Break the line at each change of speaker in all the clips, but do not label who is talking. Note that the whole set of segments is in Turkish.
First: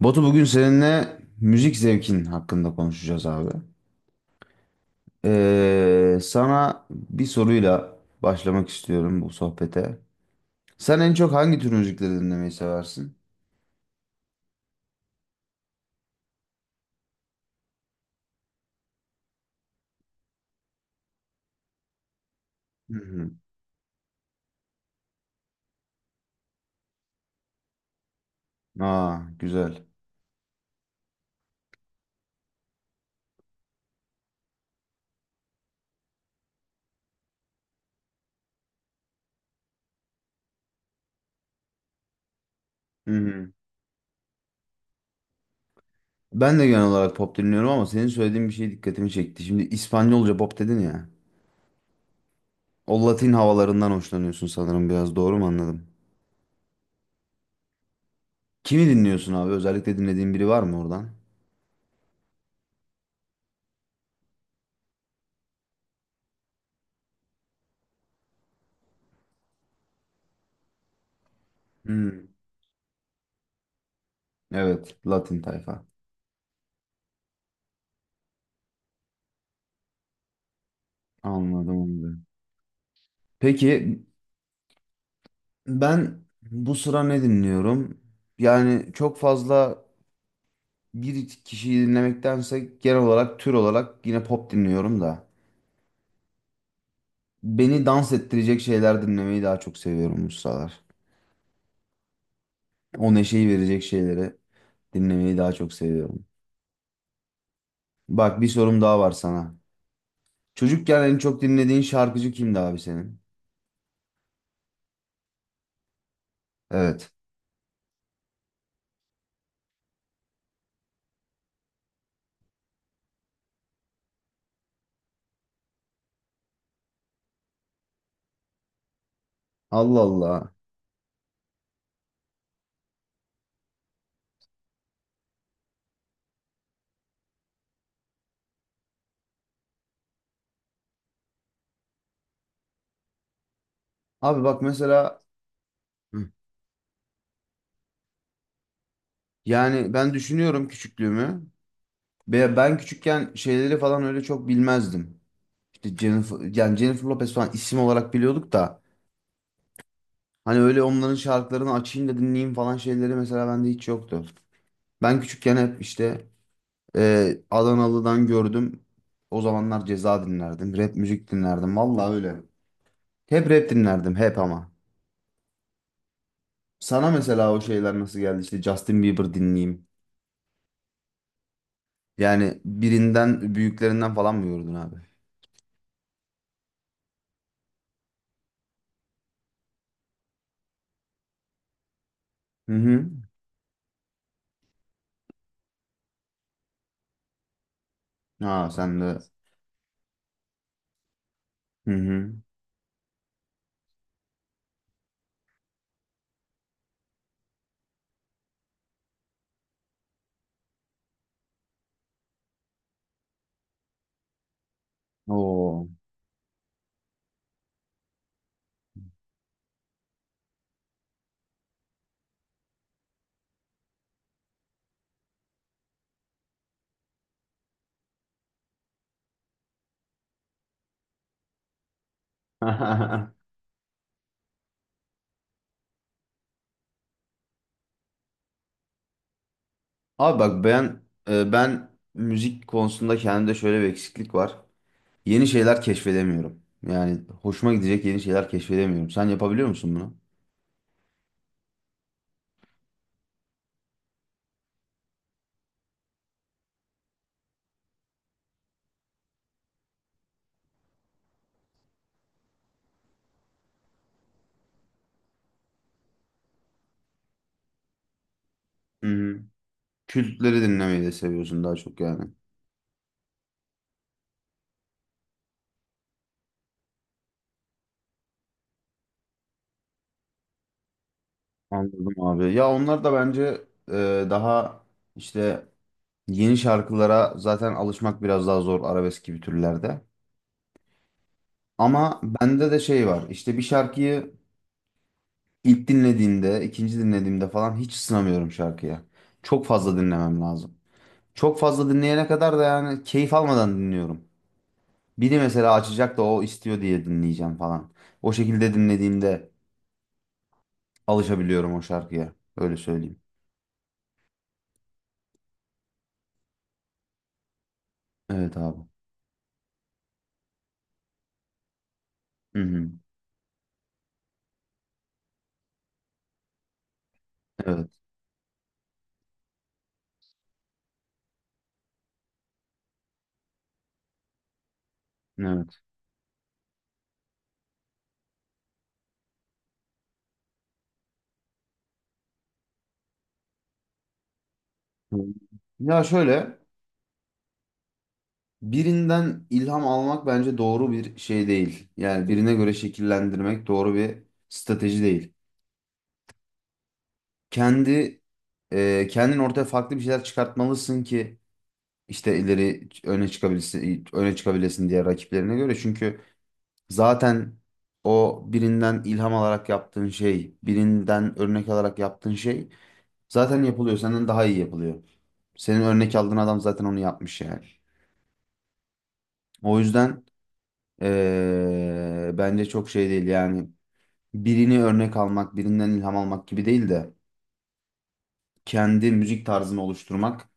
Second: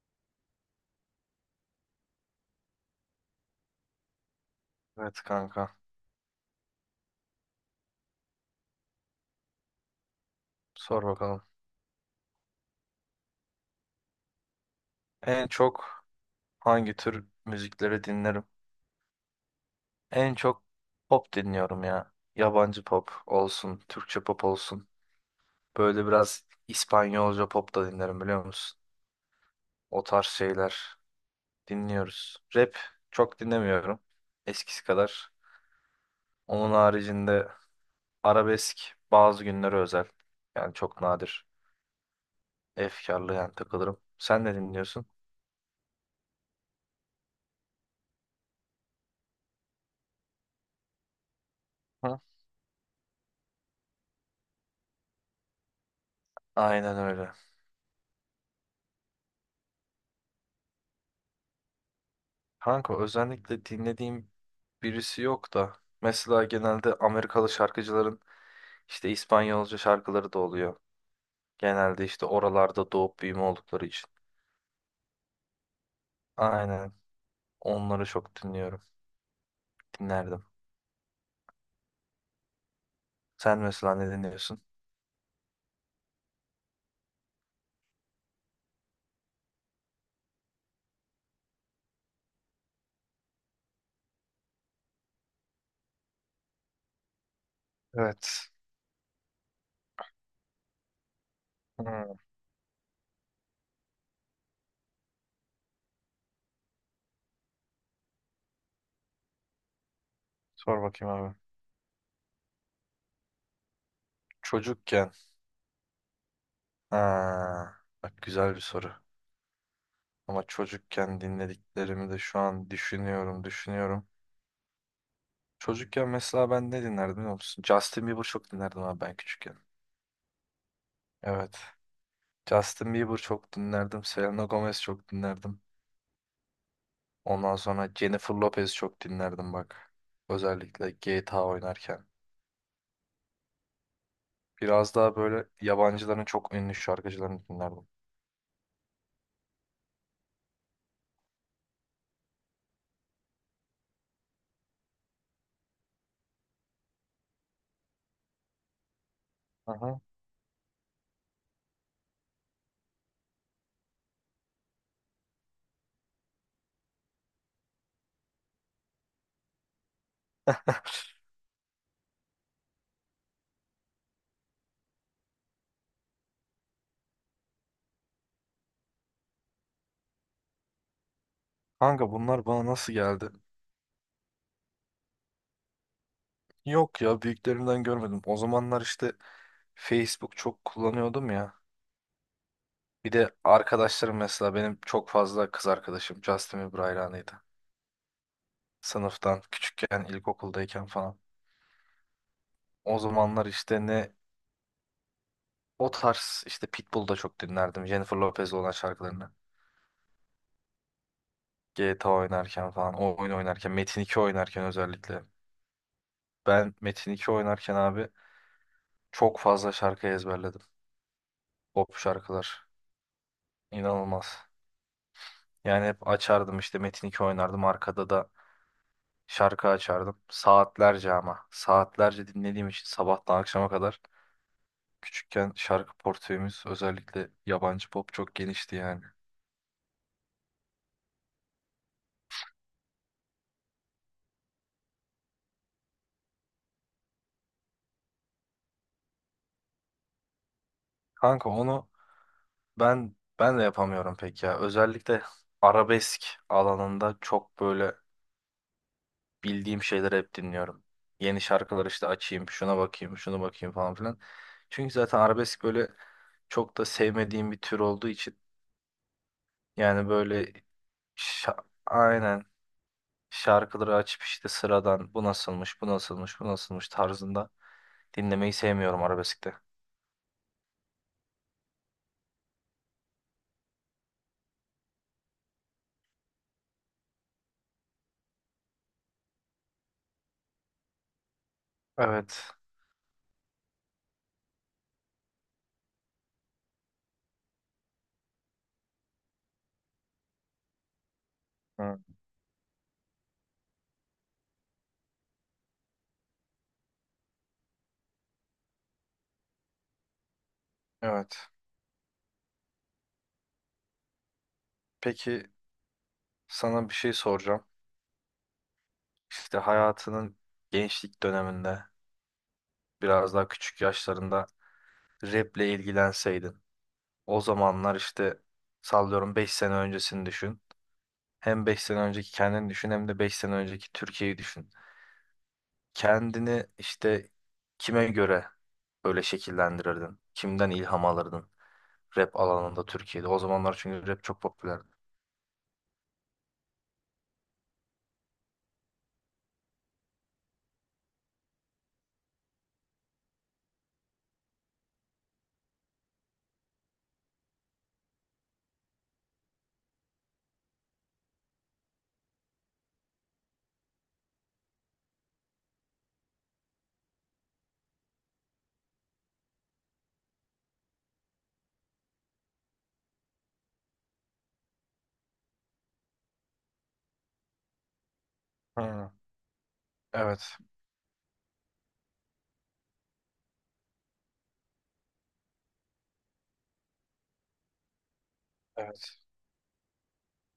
Batu, bugün seninle müzik zevkin hakkında konuşacağız abi.
Evet kanka.
Sana bir soruyla başlamak istiyorum bu sohbete. Sen
Sor
en çok
bakalım.
hangi tür müzikleri dinlemeyi seversin?
En çok hangi tür müzikleri dinlerim? En çok pop dinliyorum ya. Yabancı
Hı
pop
hı.
olsun, Türkçe pop olsun. Böyle biraz İspanyolca pop da dinlerim biliyor musun?
Aa, güzel.
O tarz şeyler dinliyoruz. Rap çok dinlemiyorum. Eskisi kadar. Onun haricinde arabesk bazı günlere özel. Yani çok nadir.
Hı
Efkarlı
hı.
yani takılırım. Sen ne dinliyorsun?
Ben de genel olarak pop dinliyorum ama senin söylediğin bir şey dikkatimi çekti. Şimdi İspanyolca pop dedin ya.
Hı?
O Latin havalarından hoşlanıyorsun sanırım, biraz doğru mu anladım?
Aynen öyle.
Kimi dinliyorsun abi? Özellikle dinlediğin biri var mı oradan?
Kanka özellikle dinlediğim birisi yok da mesela genelde Amerikalı şarkıcıların işte İspanyolca şarkıları da oluyor. Genelde işte
Hı.
oralarda doğup büyüme oldukları için.
Evet, Latin tayfa.
Aynen. Onları çok dinliyorum. Dinlerdim.
Anladım, anladım.
Sen mesela
Peki,
ne dinliyorsun?
ben bu sıra ne dinliyorum? Yani çok fazla bir kişiyi dinlemektense genel olarak, tür olarak yine pop dinliyorum da. Beni dans
Evet.
ettirecek şeyler dinlemeyi daha çok seviyorum bu sıralar.
Hmm.
O neşeyi verecek şeyleri dinlemeyi daha çok seviyorum. Bak, bir sorum daha var sana.
Sor
Çocukken
bakayım
en
abi.
çok dinlediğin şarkıcı kimdi abi senin?
Çocukken.
Evet.
Ha, bak güzel bir soru. Ama çocukken dinlediklerimi de şu an düşünüyorum, düşünüyorum. Çocukken mesela ben ne dinlerdim biliyor musun? Justin Bieber çok dinlerdim abi ben küçükken.
Allah Allah.
Evet. Justin Bieber çok dinlerdim. Selena Gomez çok dinlerdim. Ondan sonra Jennifer Lopez çok dinlerdim bak. Özellikle GTA oynarken.
Abi bak
Biraz daha
mesela.
böyle yabancıların
Hı.
çok ünlü şarkıcılarını dinlerdim.
Yani ben düşünüyorum küçüklüğümü. Ve ben küçükken şeyleri falan öyle çok bilmezdim. Jennifer, yani Jennifer Lopez falan isim olarak biliyorduk da
Aha.
hani öyle onların şarkılarını açayım da dinleyeyim falan şeyleri mesela bende hiç yoktu. Ben küçükken hep işte Adanalı'dan gördüm. O zamanlar Ceza dinlerdim. Rap müzik dinlerdim. Vallahi öyle. Hep rap dinlerdim hep ama. Sana mesela o şeyler nasıl geldi? İşte Justin Bieber dinleyeyim.
Kanka bunlar
Yani
bana nasıl geldi?
birinden, büyüklerinden falan mı gördün abi?
Yok ya büyüklerimden görmedim. O zamanlar işte Facebook çok kullanıyordum ya.
Hı hı.
Bir de arkadaşlarım mesela benim çok fazla kız arkadaşım Justin Bieber hayranıydı.
Ha, sen de.
Sınıftan küçükken ilkokuldayken falan.
Hı hı.
O zamanlar işte ne O tarz işte Pitbull'u da çok dinlerdim. Jennifer Lopez olan şarkılarını. GTA oynarken falan, o oyun oynarken, Metin 2 oynarken özellikle.
Oo.
Ben Metin 2 oynarken abi çok fazla şarkı ezberledim. Pop şarkılar. İnanılmaz. Yani hep açardım işte Metin 2 oynardım. Arkada da şarkı açardım. Saatlerce ama. Saatlerce dinlediğim için sabahtan akşama kadar. Küçükken şarkı portföyümüz özellikle yabancı pop çok genişti yani.
Abi bak, ben ben müzik konusunda kendimde şöyle bir eksiklik var. Yeni şeyler keşfedemiyorum. Yani hoşuma gidecek yeni şeyler keşfedemiyorum. Sen yapabiliyor musun bunu?
Kanka onu Ben de yapamıyorum pek ya. Özellikle arabesk alanında çok böyle bildiğim şeyleri hep dinliyorum. Yeni şarkılar işte açayım, şuna bakayım, şunu bakayım falan filan. Çünkü zaten arabesk böyle çok da sevmediğim bir tür olduğu için
Hı-hı.
yani böyle
Kültleri dinlemeyi de seviyorsun daha çok yani.
aynen şarkıları açıp işte sıradan bu nasılmış, bu nasılmış, bu nasılmış tarzında dinlemeyi sevmiyorum arabeskte.
Anladım abi. Ya onlar da bence daha işte yeni şarkılara zaten alışmak biraz daha zor arabesk gibi türlerde. Ama
Evet.
bende de şey var. İşte bir şarkıyı ilk dinlediğimde, ikinci dinlediğimde falan hiç ısınamıyorum şarkıya. Çok fazla dinlemem lazım. Çok fazla
Hı,
dinleyene kadar da yani keyif almadan dinliyorum. Biri mesela açacak da o istiyor diye dinleyeceğim falan. O şekilde dinlediğimde
evet.
alışabiliyorum o şarkıya. Öyle söyleyeyim.
Peki sana bir şey soracağım.
Evet abi.
İşte hayatının gençlik döneminde
Hı hı.
biraz daha küçük yaşlarında raple ilgilenseydin. O
Evet.
zamanlar işte sallıyorum 5 sene öncesini düşün. Hem 5 sene önceki kendini düşün hem de 5 sene önceki Türkiye'yi düşün.
Evet.
Kendini işte kime göre böyle şekillendirirdin? Kimden ilham alırdın rap alanında Türkiye'de? O zamanlar çünkü rap çok popülerdi.
Hı. Ya şöyle, birinden ilham almak bence doğru bir şey değil. Yani birine göre şekillendirmek doğru bir strateji değil. Kendi kendin ortaya farklı bir şeyler çıkartmalısın ki işte ileri öne çıkabilsin, öne çıkabilesin diğer rakiplerine göre. Çünkü zaten o birinden ilham alarak yaptığın şey, birinden örnek alarak yaptığın şey zaten yapılıyor. Senden daha iyi yapılıyor. Senin örnek aldığın adam zaten onu yapmış yani.
Hı,
O yüzden
evet.
bence çok şey değil yani. Birini örnek almak, birinden ilham almak gibi değil de kendi
Evet.
müzik tarzını oluşturmak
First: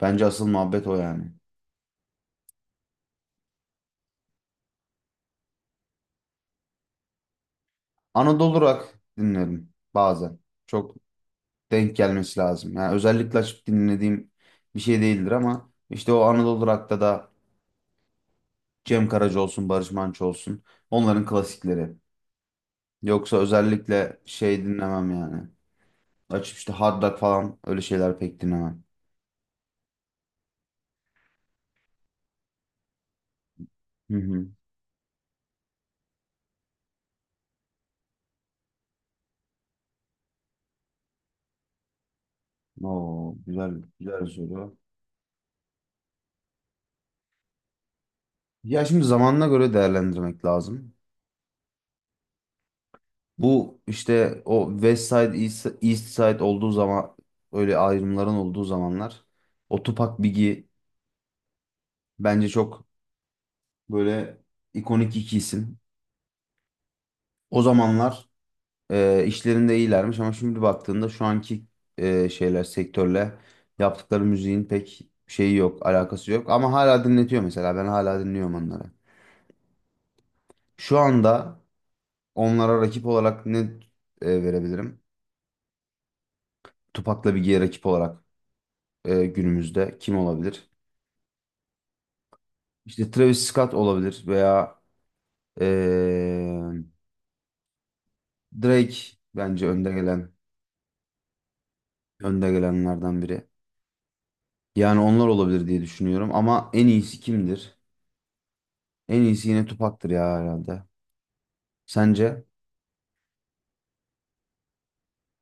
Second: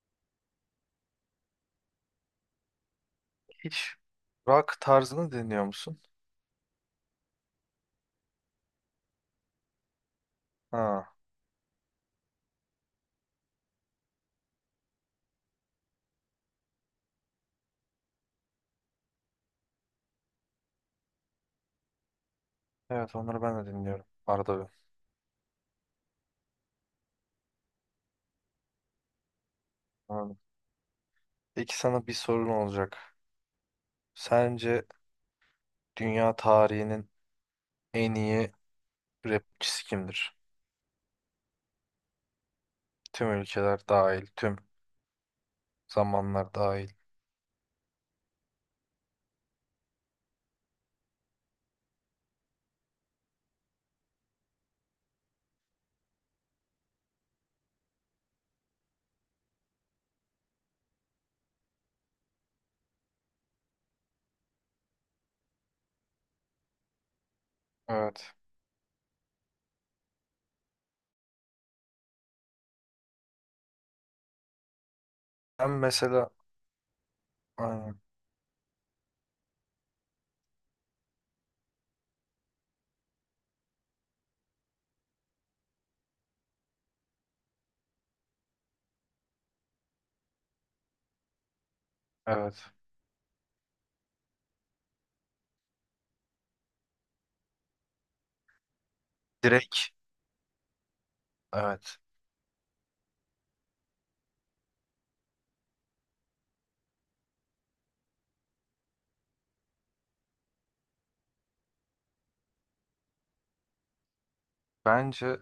bence asıl muhabbet o yani.
Hiç rock tarzını dinliyor musun?
Anadolu rock dinlerim bazen. Çok
Ha,
denk gelmesi lazım. Yani özellikle açıp dinlediğim bir şey değildir ama işte o Anadolu Rock'ta da Cem Karaca olsun, Barış Manço olsun, onların klasikleri.
evet
Yoksa
onları ben de dinliyorum.
özellikle
Arada
şey
bir.
dinlemem yani. Açıp işte Hard Rock falan öyle şeyler pek dinlemem.
Anladım. Peki sana bir sorun olacak.
Hı hı.
Sence dünya tarihinin en iyi rapçisi kimdir? Tüm
Oo,
ülkeler
güzel, güzel
dahil, tüm
soru.
zamanlar dahil.
Ya şimdi zamanına göre değerlendirmek lazım. Bu işte o West Side, East, East Side olduğu zaman, öyle ayrımların olduğu zamanlar, o Tupac, Biggie bence çok böyle ikonik iki isim. O zamanlar
Evet.
işlerinde iyilermiş ama şimdi baktığında şu anki şeyler, sektörle yaptıkları müziğin pek şeyi
Ben
yok,
mesela
alakası yok. Ama hala dinletiyor mesela. Ben
aynen,
hala dinliyorum onları. Şu anda onlara rakip olarak ne verebilirim? Tupac'la Biggie'ye rakip olarak günümüzde kim olabilir?
evet.
İşte Travis Scott olabilir veya e, Drake bence önde
Direkt
gelen,
evet.
önde gelenlerden biri. Yani onlar olabilir diye düşünüyorum ama en iyisi kimdir? En iyisi yine Tupac'tır ya herhalde. Sence?
Bence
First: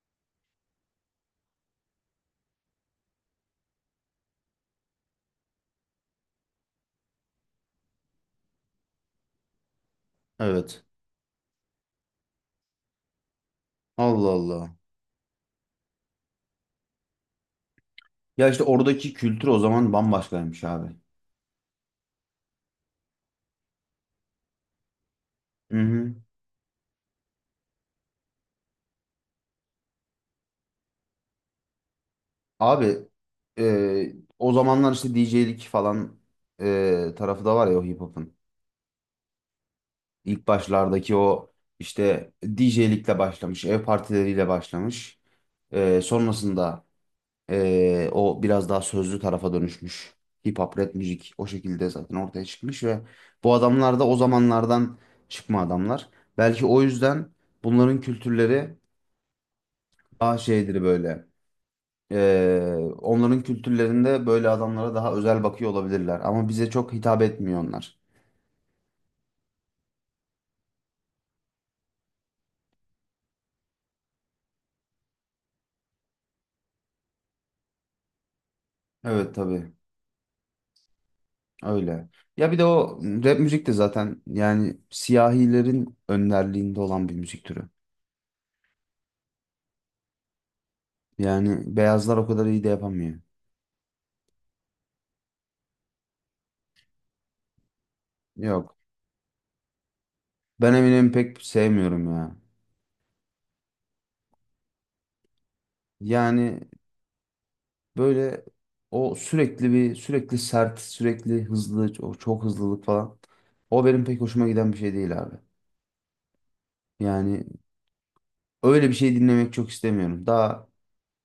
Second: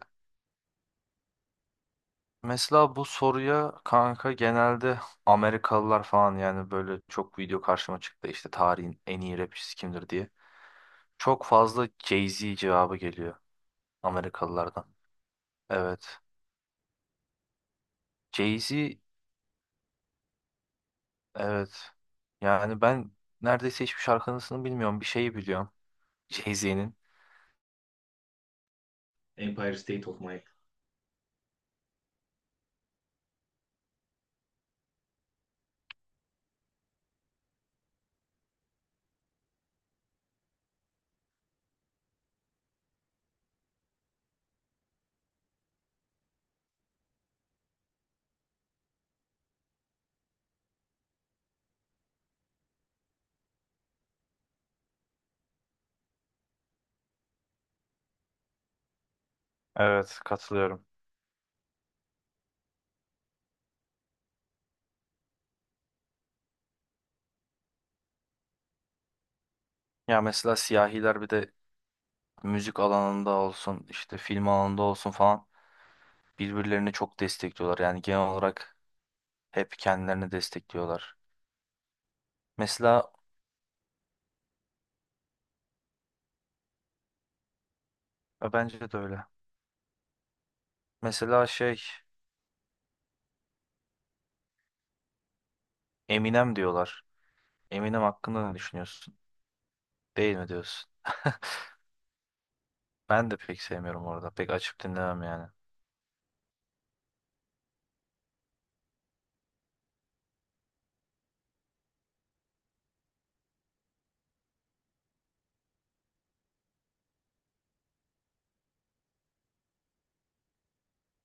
mesela bu soruya kanka genelde Amerikalılar falan yani böyle çok video karşıma çıktı işte tarihin en iyi rapçisi kimdir diye.
Evet.
Çok fazla Jay-Z cevabı geliyor
Allah Allah.
Amerikalılardan. Evet.
Ya işte
Jay-Z
oradaki kültür o zaman bambaşkaymış abi.
Evet. Yani ben neredeyse hiçbir şarkısını bilmiyorum. Bir şeyi biliyorum.
Hı hı.
Jay-Z'nin. Empire State of Mind.
Abi e, o zamanlar işte DJ'lik falan tarafı da var ya o hip hop'un. İlk başlardaki o işte DJ'likle başlamış, ev partileriyle başlamış. Sonrasında o biraz daha sözlü tarafa dönüşmüş. Hip hop, rap müzik o şekilde zaten ortaya çıkmış ve bu adamlar da o zamanlardan çıkma adamlar. Belki o yüzden bunların kültürleri
Evet,
daha şeydir
katılıyorum.
böyle. Onların kültürlerinde böyle adamlara daha özel bakıyor olabilirler. Ama bize çok hitap etmiyor onlar.
Ya mesela siyahiler bir de müzik alanında olsun, işte film alanında olsun falan birbirlerini çok destekliyorlar. Yani genel olarak
Evet tabii
hep kendilerini destekliyorlar.
öyle. Ya bir de o
Mesela
rap müzik de zaten yani siyahilerin önderliğinde olan bir müzik türü.
bence de öyle. Mesela
Yani
şey
beyazlar o kadar iyi de yapamıyor.
Eminem diyorlar. Eminem hakkında ne
Yok.
düşünüyorsun? Değil mi
Ben
diyorsun?
Eminem'i pek sevmiyorum ya.
Ben de pek sevmiyorum orada. Pek açıp dinlemem yani.
Yani böyle o sürekli sert, sürekli hızlı, o çok hızlılık falan. O benim pek hoşuma giden bir şey değil abi. Yani öyle bir şey dinlemek çok istemiyorum. Daha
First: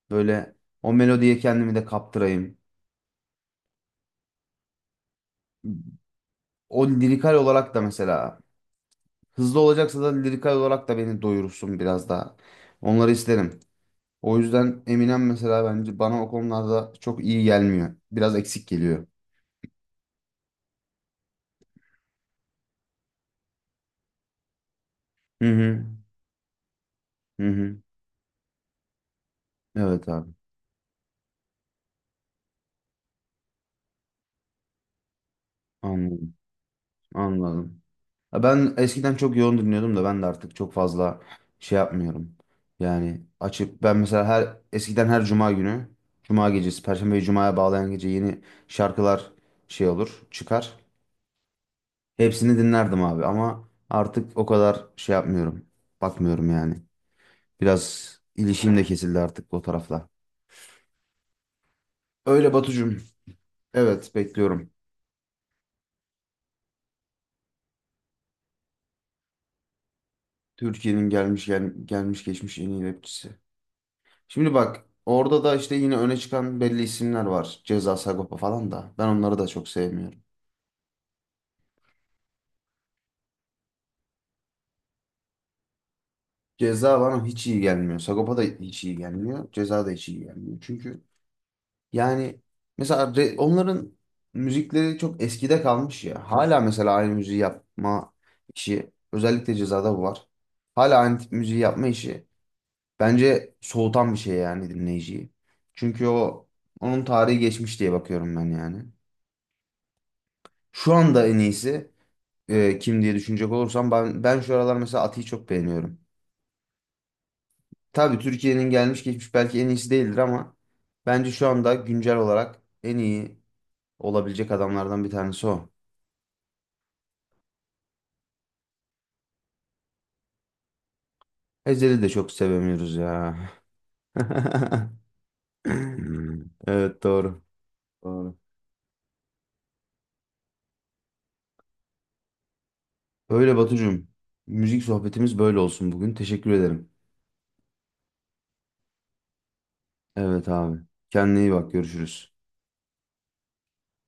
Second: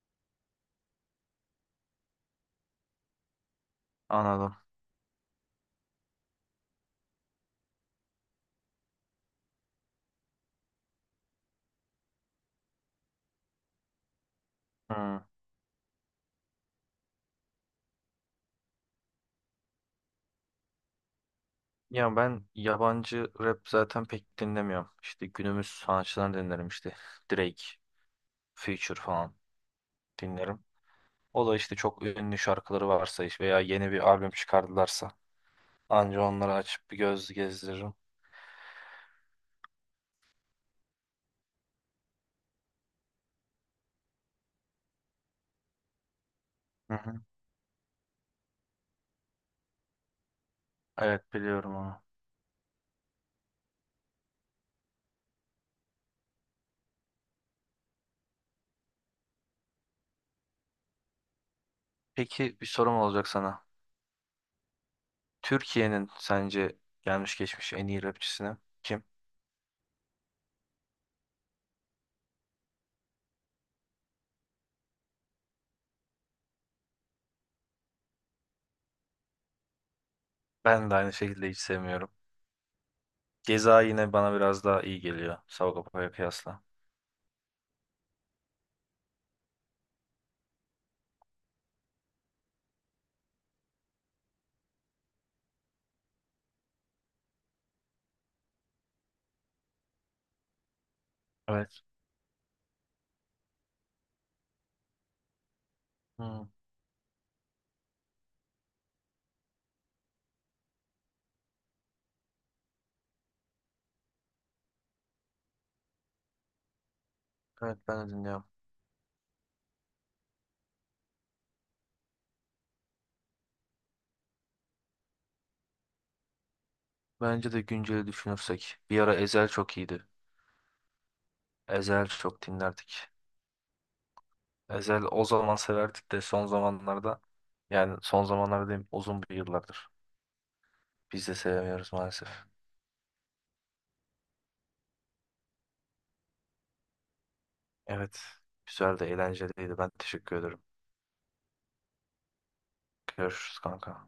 böyle o melodiye kendimi de kaptırayım.
Anladım.
O lirikal olarak da mesela hızlı olacaksa da lirikal olarak da beni doyursun biraz daha. Onları isterim. O yüzden
Hmm.
Eminem mesela bence bana o konularda çok iyi gelmiyor. Biraz eksik geliyor.
Ya ben yabancı rap zaten pek dinlemiyorum. İşte
Hı
günümüz
hı.
sanatçılarını dinlerim işte.
Hı
Drake,
hı.
Future falan
Evet abi.
dinlerim. O da işte çok ünlü şarkıları varsa iş veya yeni bir albüm çıkardılarsa anca
Anladım.
onları açıp bir göz
Anladım.
gezdiririm.
Ya ben eskiden çok yoğun dinliyordum da ben de artık çok fazla şey yapmıyorum. Yani açıp ben mesela her eskiden her cuma günü, cuma gecesi,
Hı hı.
Perşembeyi cumaya bağlayan gece yeni şarkılar şey olur, çıkar.
Evet biliyorum onu.
Hepsini dinlerdim abi ama artık o kadar şey yapmıyorum. Bakmıyorum yani. Biraz ilişkim de kesildi artık o tarafla. Öyle
Peki bir sorum
Batucuğum.
olacak sana.
Evet bekliyorum.
Türkiye'nin sence gelmiş geçmiş en iyi rapçisini kim?
Türkiye'nin gelmiş geçmiş en iyi rapçisi. Şimdi bak, orada da işte yine öne çıkan belli isimler var. Ceza, Sagopa falan da. Ben onları da çok sevmiyorum.
Ben de aynı şekilde hiç sevmiyorum. Ceza yine bana biraz daha iyi geliyor Sagopa'ya kıyasla.
Ceza bana hiç iyi gelmiyor. Sagopa da hiç iyi gelmiyor. Ceza da hiç iyi gelmiyor. Çünkü yani mesela onların müzikleri çok eskide kalmış ya. Hala mesela aynı müziği yapma işi, özellikle Ceza'da bu var. Hala aynı tip müziği
Evet.
yapma işi bence soğutan bir şey yani dinleyiciyi. Çünkü o,
Hı,
onun tarihi geçmiş diye bakıyorum ben yani. Şu anda en iyisi kim diye düşünecek olursam ben şu aralar mesela Ati'yi çok beğeniyorum.
evet ben de
Tabii
dinliyorum.
Türkiye'nin gelmiş geçmiş belki en iyisi değildir ama bence şu anda güncel olarak en iyi olabilecek adamlardan bir tanesi o.
Bence de günceli düşünürsek. Bir ara Ezel çok iyiydi.
Ezel'i
Ezel
de çok
çok
sevemiyoruz
dinlerdik.
ya.
Ezel o zaman severdik de son
Evet
zamanlarda
doğru.
yani son
Doğru.
zamanlarda diyeyim uzun bir yıllardır. Biz de sevemiyoruz maalesef.
Öyle Batucuğum. Müzik sohbetimiz böyle olsun bugün. Teşekkür ederim.
Evet. Güzel de eğlenceliydi. Ben teşekkür
Evet
ederim.
abi. Kendine iyi bak. Görüşürüz.
Görüşürüz kanka.